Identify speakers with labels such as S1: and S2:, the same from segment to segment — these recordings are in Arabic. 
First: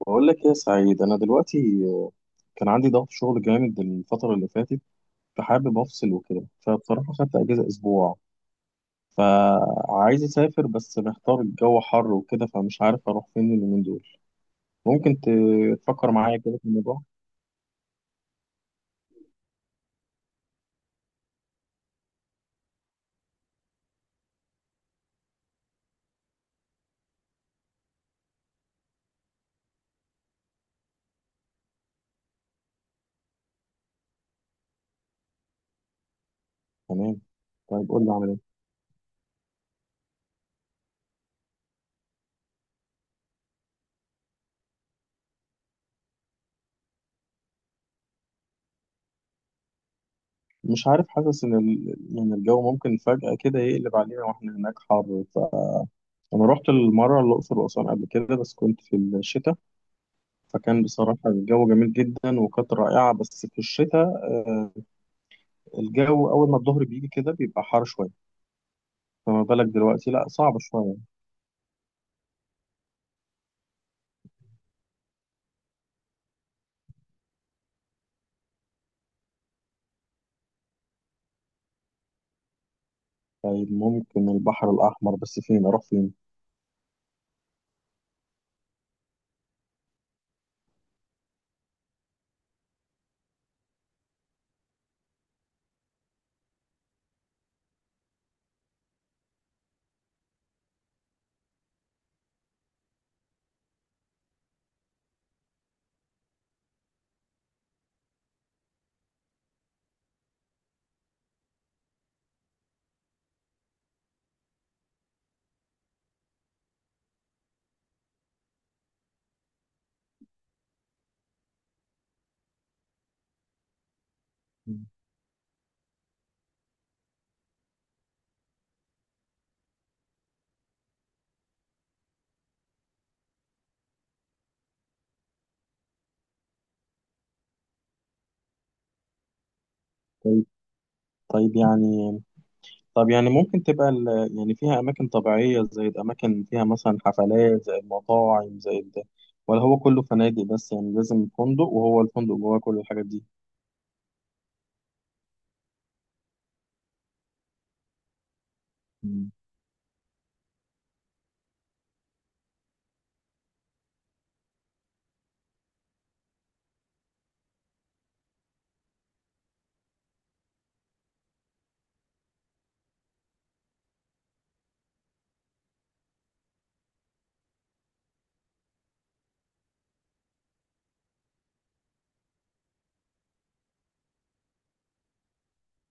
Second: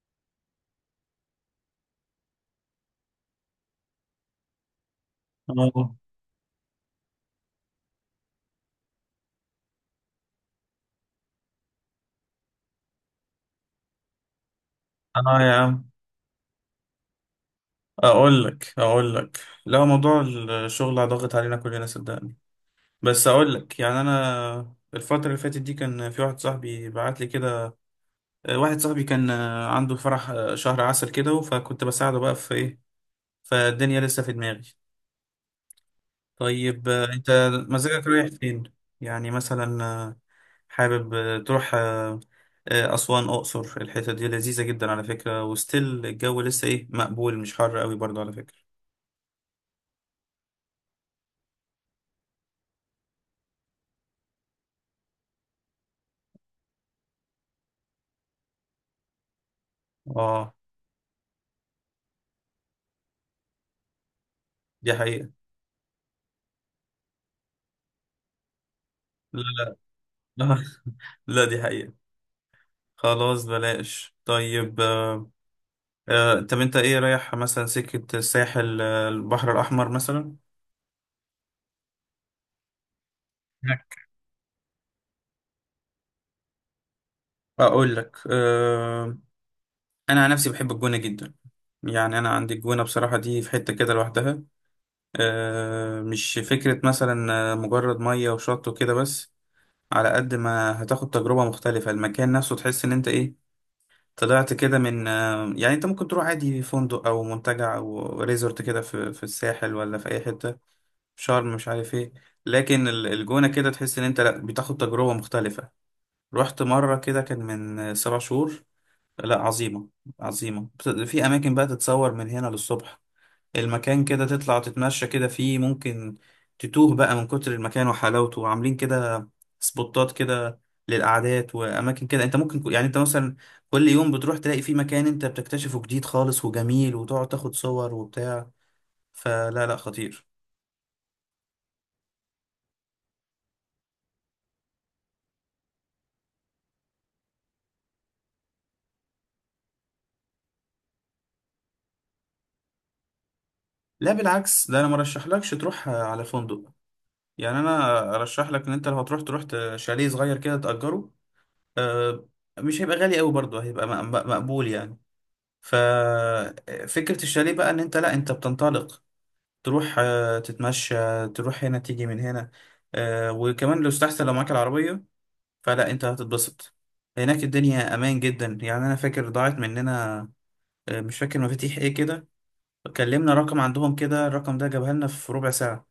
S1: بقول لك يا سعيد، انا دلوقتي كان عندي ضغط شغل جامد الفتره اللي فاتت، فحابب
S2: اه
S1: افصل وكده. فبصراحه خدت اجازه اسبوع، فعايز اسافر بس محتار. الجو حر وكده فمش عارف اروح فين اليومين دول. ممكن
S2: اه يا عم،
S1: تفكر معايا كده في الموضوع؟
S2: اقول لك. لا موضوع، الشغل ضاغط علينا كلنا صدقني. بس اقول لك، يعني انا الفترة اللي فاتت دي كان في واحد صاحبي بعت لي كده. واحد صاحبي كان عنده فرح شهر عسل كده، فكنت بساعده بقى في ايه، فالدنيا لسه في دماغي. طيب
S1: تمام.
S2: انت
S1: طيب قول
S2: مزاجك
S1: لي
S2: رايح
S1: اعمل ايه.
S2: فين؟ يعني مثلا حابب تروح أسوان أقصر؟ الحتة دي لذيذة جدا على فكرة، وستيل الجو لسه إيه، مقبول، مش حر قوي برضه على فكرة.
S1: مش عارف، حاسس ان يعني الجو ممكن فجاه كده يقلب علينا واحنا هناك حر. فانا رحت المره الاقصر واسوان قبل كده، بس كنت في الشتاء،
S2: اه
S1: فكان بصراحه الجو جميل جدا وكانت رائعه، بس في الشتاء.
S2: دي حقيقة.
S1: الجو أول ما الظهر بيجي كده بيبقى حار شوية،
S2: لا
S1: فما بالك دلوقتي؟ لأ، صعب
S2: لا
S1: شوية.
S2: لا دي حقيقة. خلاص بلاش. طيب آه طب انت ايه، رايح مثلا سكة الساحل، البحر الأحمر مثلا؟
S1: طيب ممكن البحر الأحمر، بس فين أروح فين؟
S2: اقول لك آه، انا عن نفسي بحب الجونه جدا. يعني انا عندي الجونه بصراحه دي في حته كده لوحدها. آه مش فكره مثلا مجرد ميه وشط وكده بس، على قد ما هتاخد تجربه مختلفه المكان نفسه تحس ان انت ايه، طلعت كده. من يعني انت ممكن تروح عادي فندق او منتجع او ريزورت كده في الساحل ولا في اي حته في شرم مش عارف ايه، لكن الجونه كده تحس ان انت لا بتاخد تجربه مختلفه. رحت مره كده كان من سبع شهور. لا عظيمه، عظيمه. في اماكن بقى تتصور، من هنا للصبح المكان كده تطلع
S1: مم.
S2: تتمشى كده فيه، ممكن تتوه بقى من كتر المكان وحلاوته، وعاملين كده سبوتات كده للقعدات وأماكن كده. أنت ممكن يعني أنت مثلا كل يوم بتروح تلاقي فيه مكان أنت بتكتشفه جديد خالص وجميل، وتقعد تاخد صور وبتاع. فلا لا، خطير.
S1: طيب، طيب، طب يعني ممكن تبقى يعني فيها أماكن طبيعية زي الأماكن، فيها مثلا حفلات زي المطاعم زي ده، ولا هو كله فنادق؟ بس يعني لازم فندق، وهو الفندق جواه كل الحاجات دي؟
S2: لا بالعكس، ده أنا مرشحلكش تروح على فندق. يعني أنا أرشح لك إن أنت لو هتروح
S1: مم.
S2: تروح شاليه صغير كده تأجره. آه، مش هيبقى غالي قوي برضه، هيبقى مقبول يعني. ففكرة الشاليه بقى ان انت لا انت بتنطلق، تروح تتمشى، تروح هنا تيجي من هنا. وكمان لو استحسن لو معاك العربية فلا انت هتتبسط. هناك الدنيا امان جدا، يعني انا فاكر ضاعت مننا مش فاكر مفاتيح ايه كده، كلمنا رقم عندهم كده، الرقم ده جابها لنا في ربع ساعة.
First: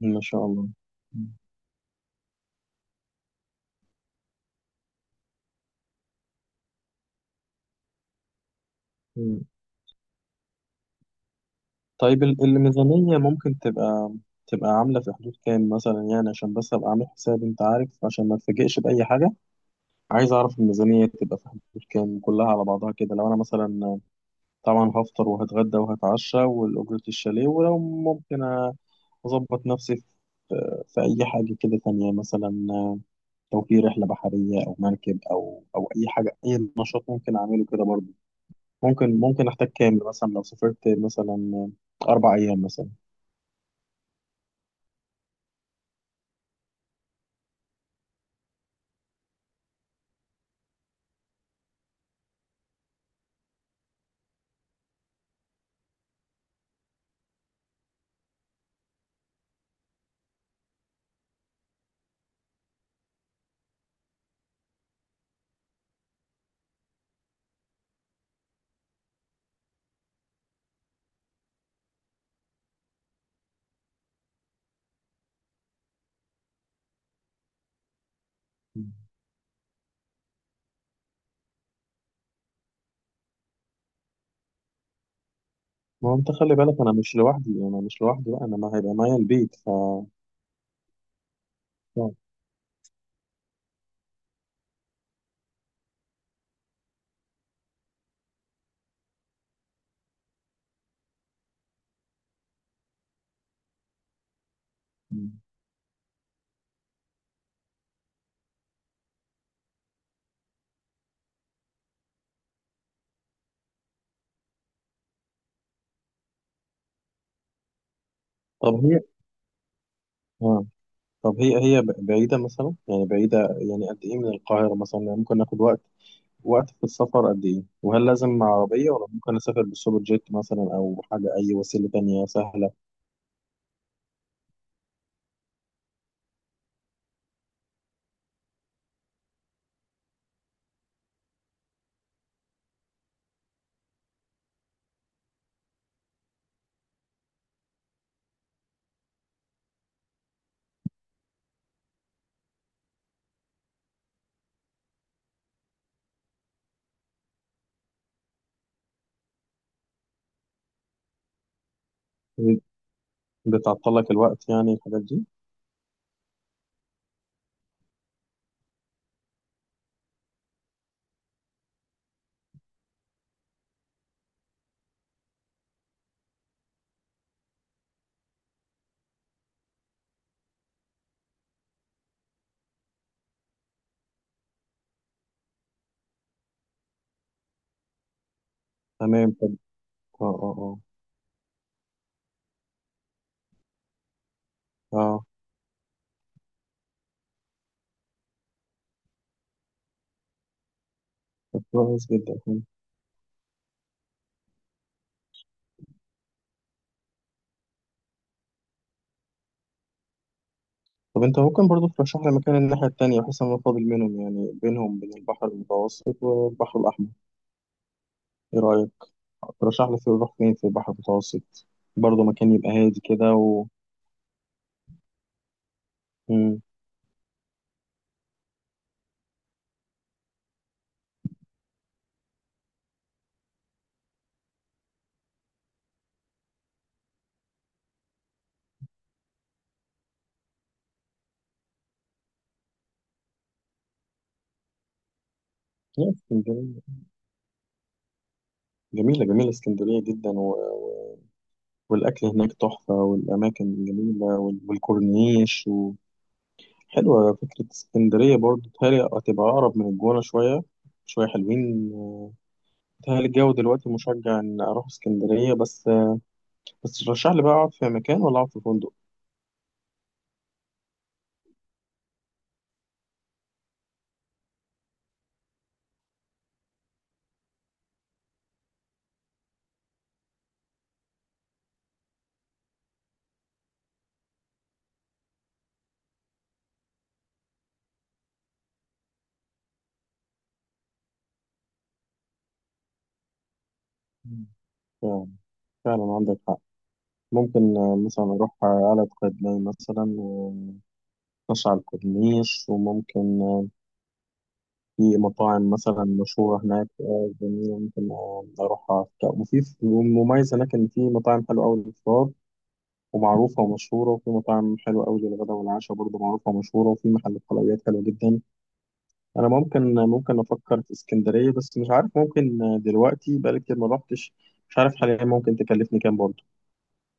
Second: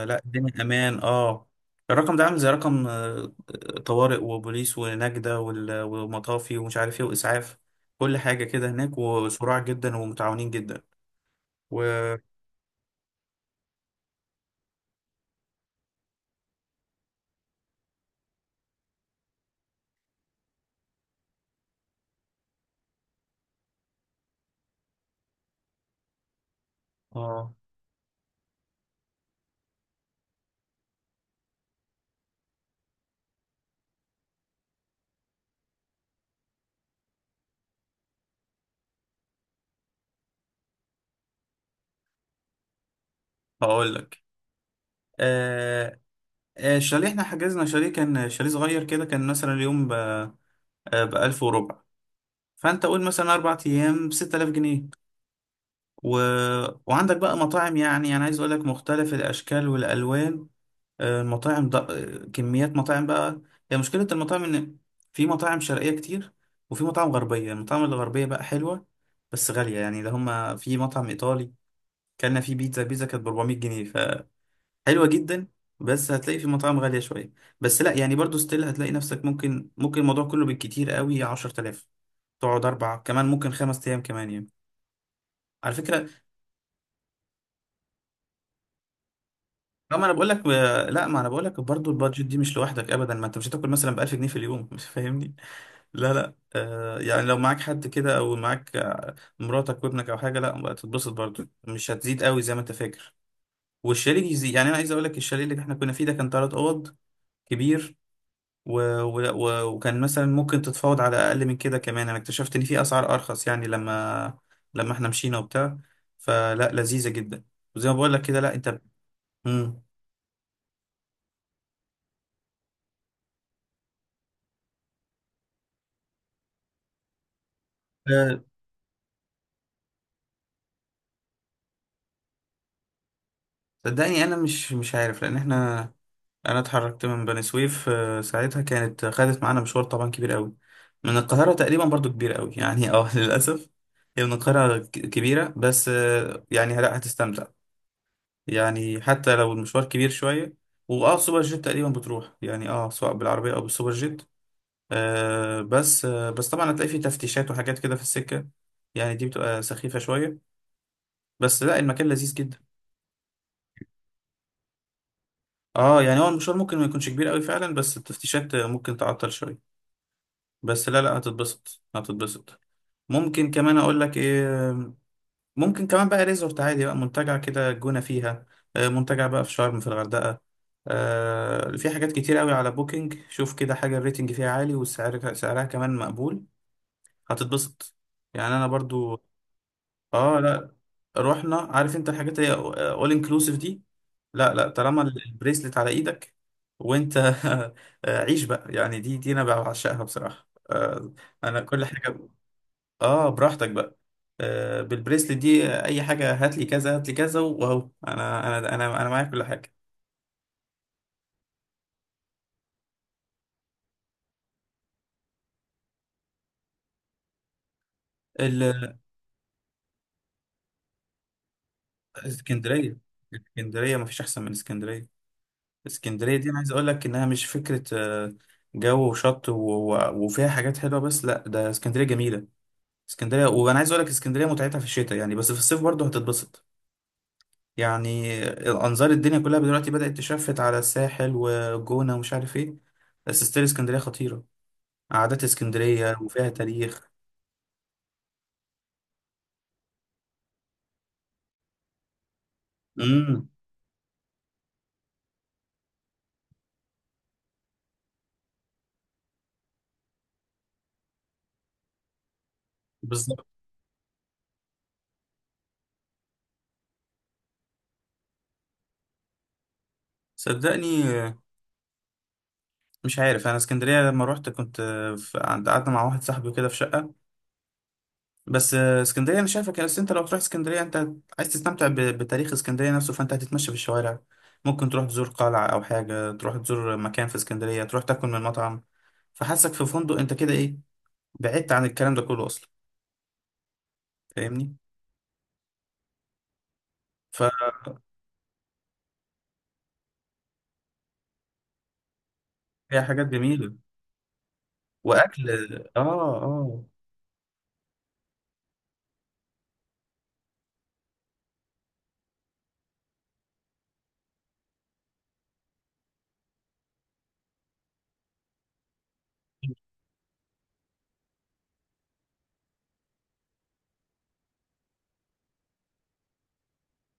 S1: ما شاء
S2: الدنيا
S1: الله.
S2: امان. اه الرقم ده عامل زي رقم طوارئ وبوليس ونجدة ومطافي ومش عارف ايه واسعاف، كل حاجة كده هناك،
S1: مم.
S2: وسرعة جدا ومتعاونين جدا. و
S1: طيب الميزانية ممكن تبقى، تبقى عاملة في حدود كام مثلا؟ يعني عشان بس أبقى عامل حساب، أنت عارف، عشان ما اتفاجئش بأي حاجة. عايز أعرف الميزانية تبقى في حدود كام كلها على بعضها كده، لو أنا مثلا طبعا هفطر وهتغدى وهتعشى والأجرة الشاليه.
S2: اه
S1: ولو ممكن أظبط نفسي في أي حاجة كده تانية مثلا، لو في رحلة بحرية أو مركب أو أي حاجة، أي نشاط ممكن أعمله كده برضه. ممكن أحتاج كام مثلا لو سافرت مثلا أربع أيام مثلا؟
S2: هقول لك. آه الشاليه، احنا حجزنا شاليه كان شاليه صغير كده كان مثلا اليوم ب ألف وربع، فأنت قول مثلا أربع أيام بستة آلاف جنيه. و... وعندك بقى مطاعم، يعني أنا عايز أقول لك مختلف الأشكال والألوان. المطاعم ده كميات مطاعم بقى. هي مشكلة المطاعم إن في مطاعم شرقية كتير وفي مطاعم غربية، المطاعم الغربية بقى حلوة بس غالية يعني. ده هما في مطعم إيطالي كلنا فيه بيتزا، بيتزا كانت ب 400 جنيه، فحلوة جدا. بس هتلاقي في مطاعم غالية شوية. بس لا يعني برضو ستيل هتلاقي نفسك، ممكن الموضوع كله بالكتير قوي 10,000، تقعد أربع كمان ممكن خمس أيام كمان يعني، على فكرة.
S1: ما هو انت خلي بالك انا مش لوحدي، بقى، انا ما هيبقى معايا البيت ف
S2: لا ما
S1: آه.
S2: أنا بقول لك لا ما أنا بقول لك برضو البادجت دي مش لوحدك أبدا. ما أنت مش هتاكل مثلا ب 1000 جنيه في اليوم مش فاهمني؟ لا لا آه يعني لو معاك حد كده او معاك مراتك وابنك او حاجه، لا بقى تتبسط برضو مش هتزيد قوي زي ما انت فاكر. والشاليه يزيد، يعني انا عايز اقول لك
S1: مم.
S2: الشاليه اللي احنا كنا فيه ده كان ثلاث اوض، كبير. و... وكان مثلا ممكن تتفاوض على اقل من كده كمان. انا اكتشفت ان في اسعار ارخص يعني لما احنا مشينا وبتاع، فلا لذيذه جدا. وزي ما بقول لك كده، لا
S1: طب
S2: انت
S1: هي،
S2: مم.
S1: اه، طب هي هي بعيدة مثلا؟ يعني بعيدة يعني قد ايه من القاهرة مثلا؟ يعني ممكن ناخد وقت في السفر قد ايه؟ وهل لازم
S2: آه،
S1: مع عربية ولا ممكن اسافر بالسوبر جيت مثلا، او حاجة اي وسيلة تانية سهلة؟
S2: صدقني انا مش عارف لان احنا انا اتحركت من بني سويف ساعتها كانت خدت معانا مشوار طبعا كبير قوي. من القاهرة تقريبا برضو كبير قوي يعني اه للأسف. هي من القاهرة كبيرة بس يعني لا هتستمتع، يعني حتى لو المشوار كبير شوية. واه سوبر جيت تقريبا بتروح يعني، اه سواء بالعربية او بالسوبر جيت. آه بس طبعا هتلاقي فيه تفتيشات وحاجات كده في السكة، يعني دي بتبقى سخيفة شوية، بس لا المكان لذيذ جدا.
S1: بتعطل لك الوقت يعني الحاجات دي؟
S2: اه يعني هو المشوار ممكن ما يكونش كبير قوي فعلا، بس التفتيشات ممكن تعطل شوية. بس لا لا هتتبسط، هتتبسط. ممكن كمان اقول لك ايه، ممكن كمان بقى ريزورت عادي، بقى منتجع كده، الجونة فيها منتجع بقى. في شرم، في الغردقة في حاجات كتير قوي على بوكينج. شوف كده حاجة الريتنج فيها عالي والسعر سعرها كمان مقبول، هتتبسط. يعني انا برضو
S1: تمام. طب، اه
S2: اه
S1: اه
S2: لا
S1: اه
S2: رحنا، عارف انت الحاجات اللي اول انكلوسيف دي، لا لا طالما
S1: اه.
S2: البريسلت على ايدك وانت عيش بقى. يعني دي انا بعشقها بصراحة انا
S1: طب
S2: كل
S1: كويس
S2: حاجة.
S1: جدا.
S2: اه براحتك بقى. آه بالبريسلت دي اي حاجه هات لي كذا هات لي كذا، واهو انا معايا كل حاجه.
S1: طب انت ممكن برضو ترشح لي مكان الناحية التانية، بحيث ان انا فاضل منهم، يعني بينهم بين البحر المتوسط والبحر الاحمر؟ ايه رأيك؟
S2: ال-
S1: ترشح لي في اروح فين في البحر المتوسط برضه، مكان يبقى
S2: الاسكندريه،
S1: هادي كده و...
S2: الاسكندريه مفيش احسن من اسكندريه. اسكندريه دي انا
S1: مم.
S2: عايز اقول لك انها مش فكره. جو وشط وفيها حاجات حلوه، بس لا ده اسكندريه جميله. اسكندريه وانا عايز اقول لك اسكندريه متعتها في الشتاء، يعني بس في الصيف برضه هتتبسط يعني. انظار الدنيا كلها دلوقتي بدات تشفت على الساحل والجونه ومش عارف ايه، بس ستيل اسكندريه خطيره، قعدات
S1: لا،
S2: اسكندريه وفيها
S1: اسكندرية
S2: تاريخ.
S1: جميلة، جميلة اسكندرية جدا، والأكل هناك تحفة،
S2: امم،
S1: والأماكن جميلة، والكورنيش و... حلوة فكرة اسكندرية برضه. بتهيألي هتبقى أقرب من الجونة شوية، شوية حلوين. بتهيألي
S2: بالظبط.
S1: الجو دلوقتي مشجع إن أروح اسكندرية. بس بس ترشح لي بقى، أقعد في مكان ولا أقعد في فندق؟
S2: صدقني مش عارف انا، اسكندريه لما روحت كنت عند قعدنا مع واحد صاحبي كده في شقه. بس اسكندريه انا شايفك، بس انت لو تروح اسكندريه انت عايز تستمتع بتاريخ اسكندريه نفسه، فانت هتتمشى في الشوارع، ممكن تروح تزور قلعه او حاجه، تروح تزور مكان في اسكندريه، تروح تاكل من مطعم. فحاسك في فندق انت كده ايه، بعدت عن الكلام ده كله اصلا،
S1: مم.
S2: فاهمني؟
S1: فعلا، فعلا عندك حق.
S2: فهي
S1: ممكن مثلا أروح قلعة قايتباي مثلا وأتمشى على الكورنيش،
S2: حاجات
S1: وممكن
S2: جميله،
S1: في
S2: واكل
S1: مطاعم
S2: اه
S1: مثلا مشهورة
S2: اه.
S1: هناك، جميلة، ممكن أروح أفطر. وفي مميز هناك إن في مطاعم حلوة أوي للفطار ومعروفة ومشهورة، وفي مطاعم حلوة أوي للغدا والعشاء برضه معروفة ومشهورة، وفي محلات حلويات حلوة جدا. أنا ممكن أفكر في اسكندرية، بس مش عارف ممكن، دلوقتي بقالي كتير ما روحتش. مش عارف حاليا ممكن تكلفني كام برضه؟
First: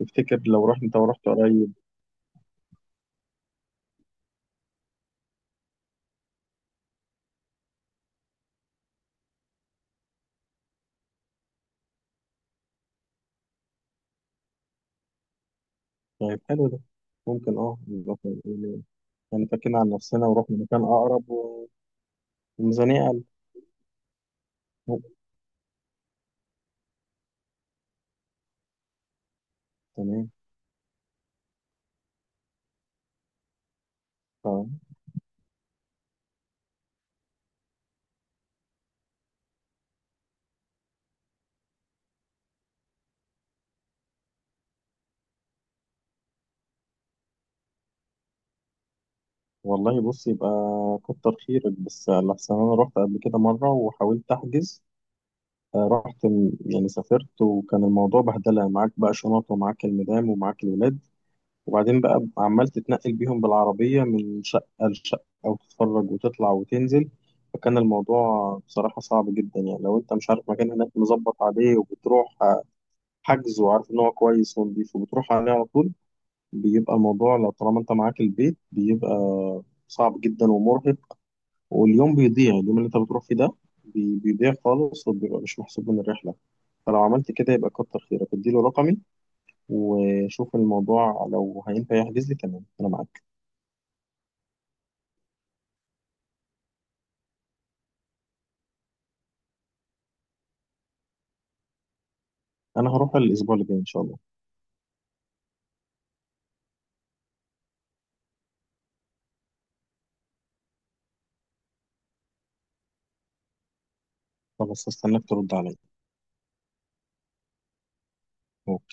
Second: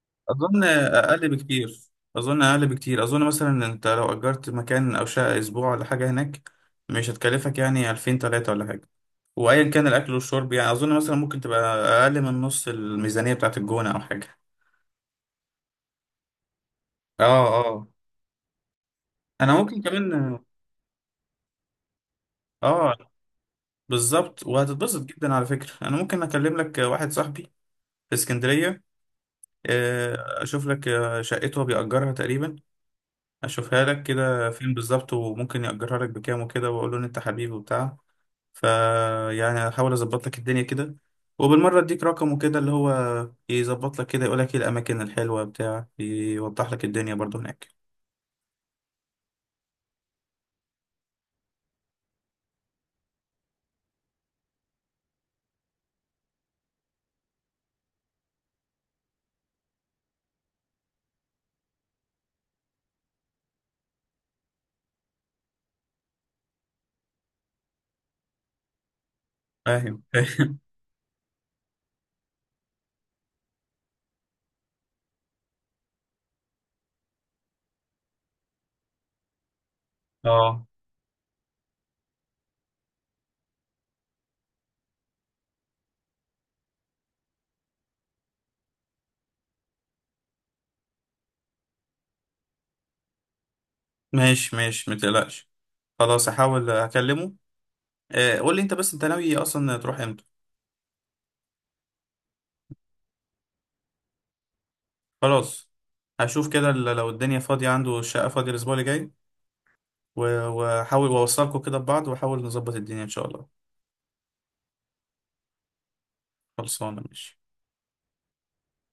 S1: تفتكر
S2: اظن
S1: لو رحت أنت ورحت
S2: اقل
S1: قريب؟
S2: بكتير اظن اقل بكتير. اظن مثلا انت لو اجرت مكان او شقه اسبوع ولا حاجه هناك، مش هتكلفك يعني 2000 3 ولا حاجه. وايا كان الاكل والشرب، يعني اظن مثلا ممكن تبقى اقل من نص الميزانيه بتاعت الجونه او حاجه.
S1: طيب، حلو ده.
S2: اه
S1: ممكن اه
S2: اه
S1: نبقى يعني
S2: انا
S1: فكينا
S2: ممكن
S1: عن
S2: كمان.
S1: نفسنا ورحنا مكان أقرب،
S2: اه
S1: وميزانية أقل.
S2: بالظبط، وهتتبسط جدا على فكره. انا ممكن اكلم لك واحد صاحبي في اسكندريه،
S1: تمام.
S2: اشوف لك شقته هو بيأجرها تقريبا، اشوفها لك كده فين
S1: ف-
S2: بالظبط وممكن يأجرها لك بكام وكده، واقول له ان انت حبيبي وبتاع. فيعني هحاول اظبط لك الدنيا كده، وبالمرة اديك رقمه كده اللي هو يظبط لك كده يقول لك ايه الاماكن الحلوة بتاع يوضح لك الدنيا برضو هناك.
S1: والله بص، يبقى كتر خيرك. بس لحسن أنا رحت قبل كده مرة وحاولت أحجز، رحت يعني سافرت، وكان الموضوع بهدلة. معاك بقى شنط ومعاك المدام ومعاك الولاد، وبعدين بقى عمال تتنقل بيهم بالعربية من شقة لشقة، أو تتفرج وتطلع وتنزل. فكان الموضوع بصراحة صعب جدا. يعني لو
S2: فاهم؟
S1: أنت مش عارف
S2: فاهم.
S1: مكان هناك مظبط عليه وبتروح حجز وعارف ان هو كويس ونضيف وبتروح عليه على طول، بيبقى الموضوع، لو طالما انت معاك البيت، بيبقى صعب جدا
S2: اه
S1: ومرهق. واليوم بيضيع، اليوم اللي انت بتروح فيه ده بيضيع خالص، وبيبقى مش محسوب من الرحله. فلو عملت كده يبقى كتر خيرك، اديله رقمي وشوف الموضوع لو هينفع يحجز لي. تمام، انا معاك.
S2: ماشي ماشي متقلقش، خلاص هحاول اكلمه. قول لي انت بس انت ناوي اصلا تروح امتى؟
S1: انا هروح الاسبوع اللي جاي ان شاء الله.
S2: خلاص هشوف كده لو الدنيا فاضية عنده، الشقة فاضية الاسبوع اللي جاي، واحاول واوصلكوا كده ببعض، واحاول نظبط الدنيا ان شاء الله.
S1: خلاص، هستناك ترد عليا.
S2: خلصانة ماشي.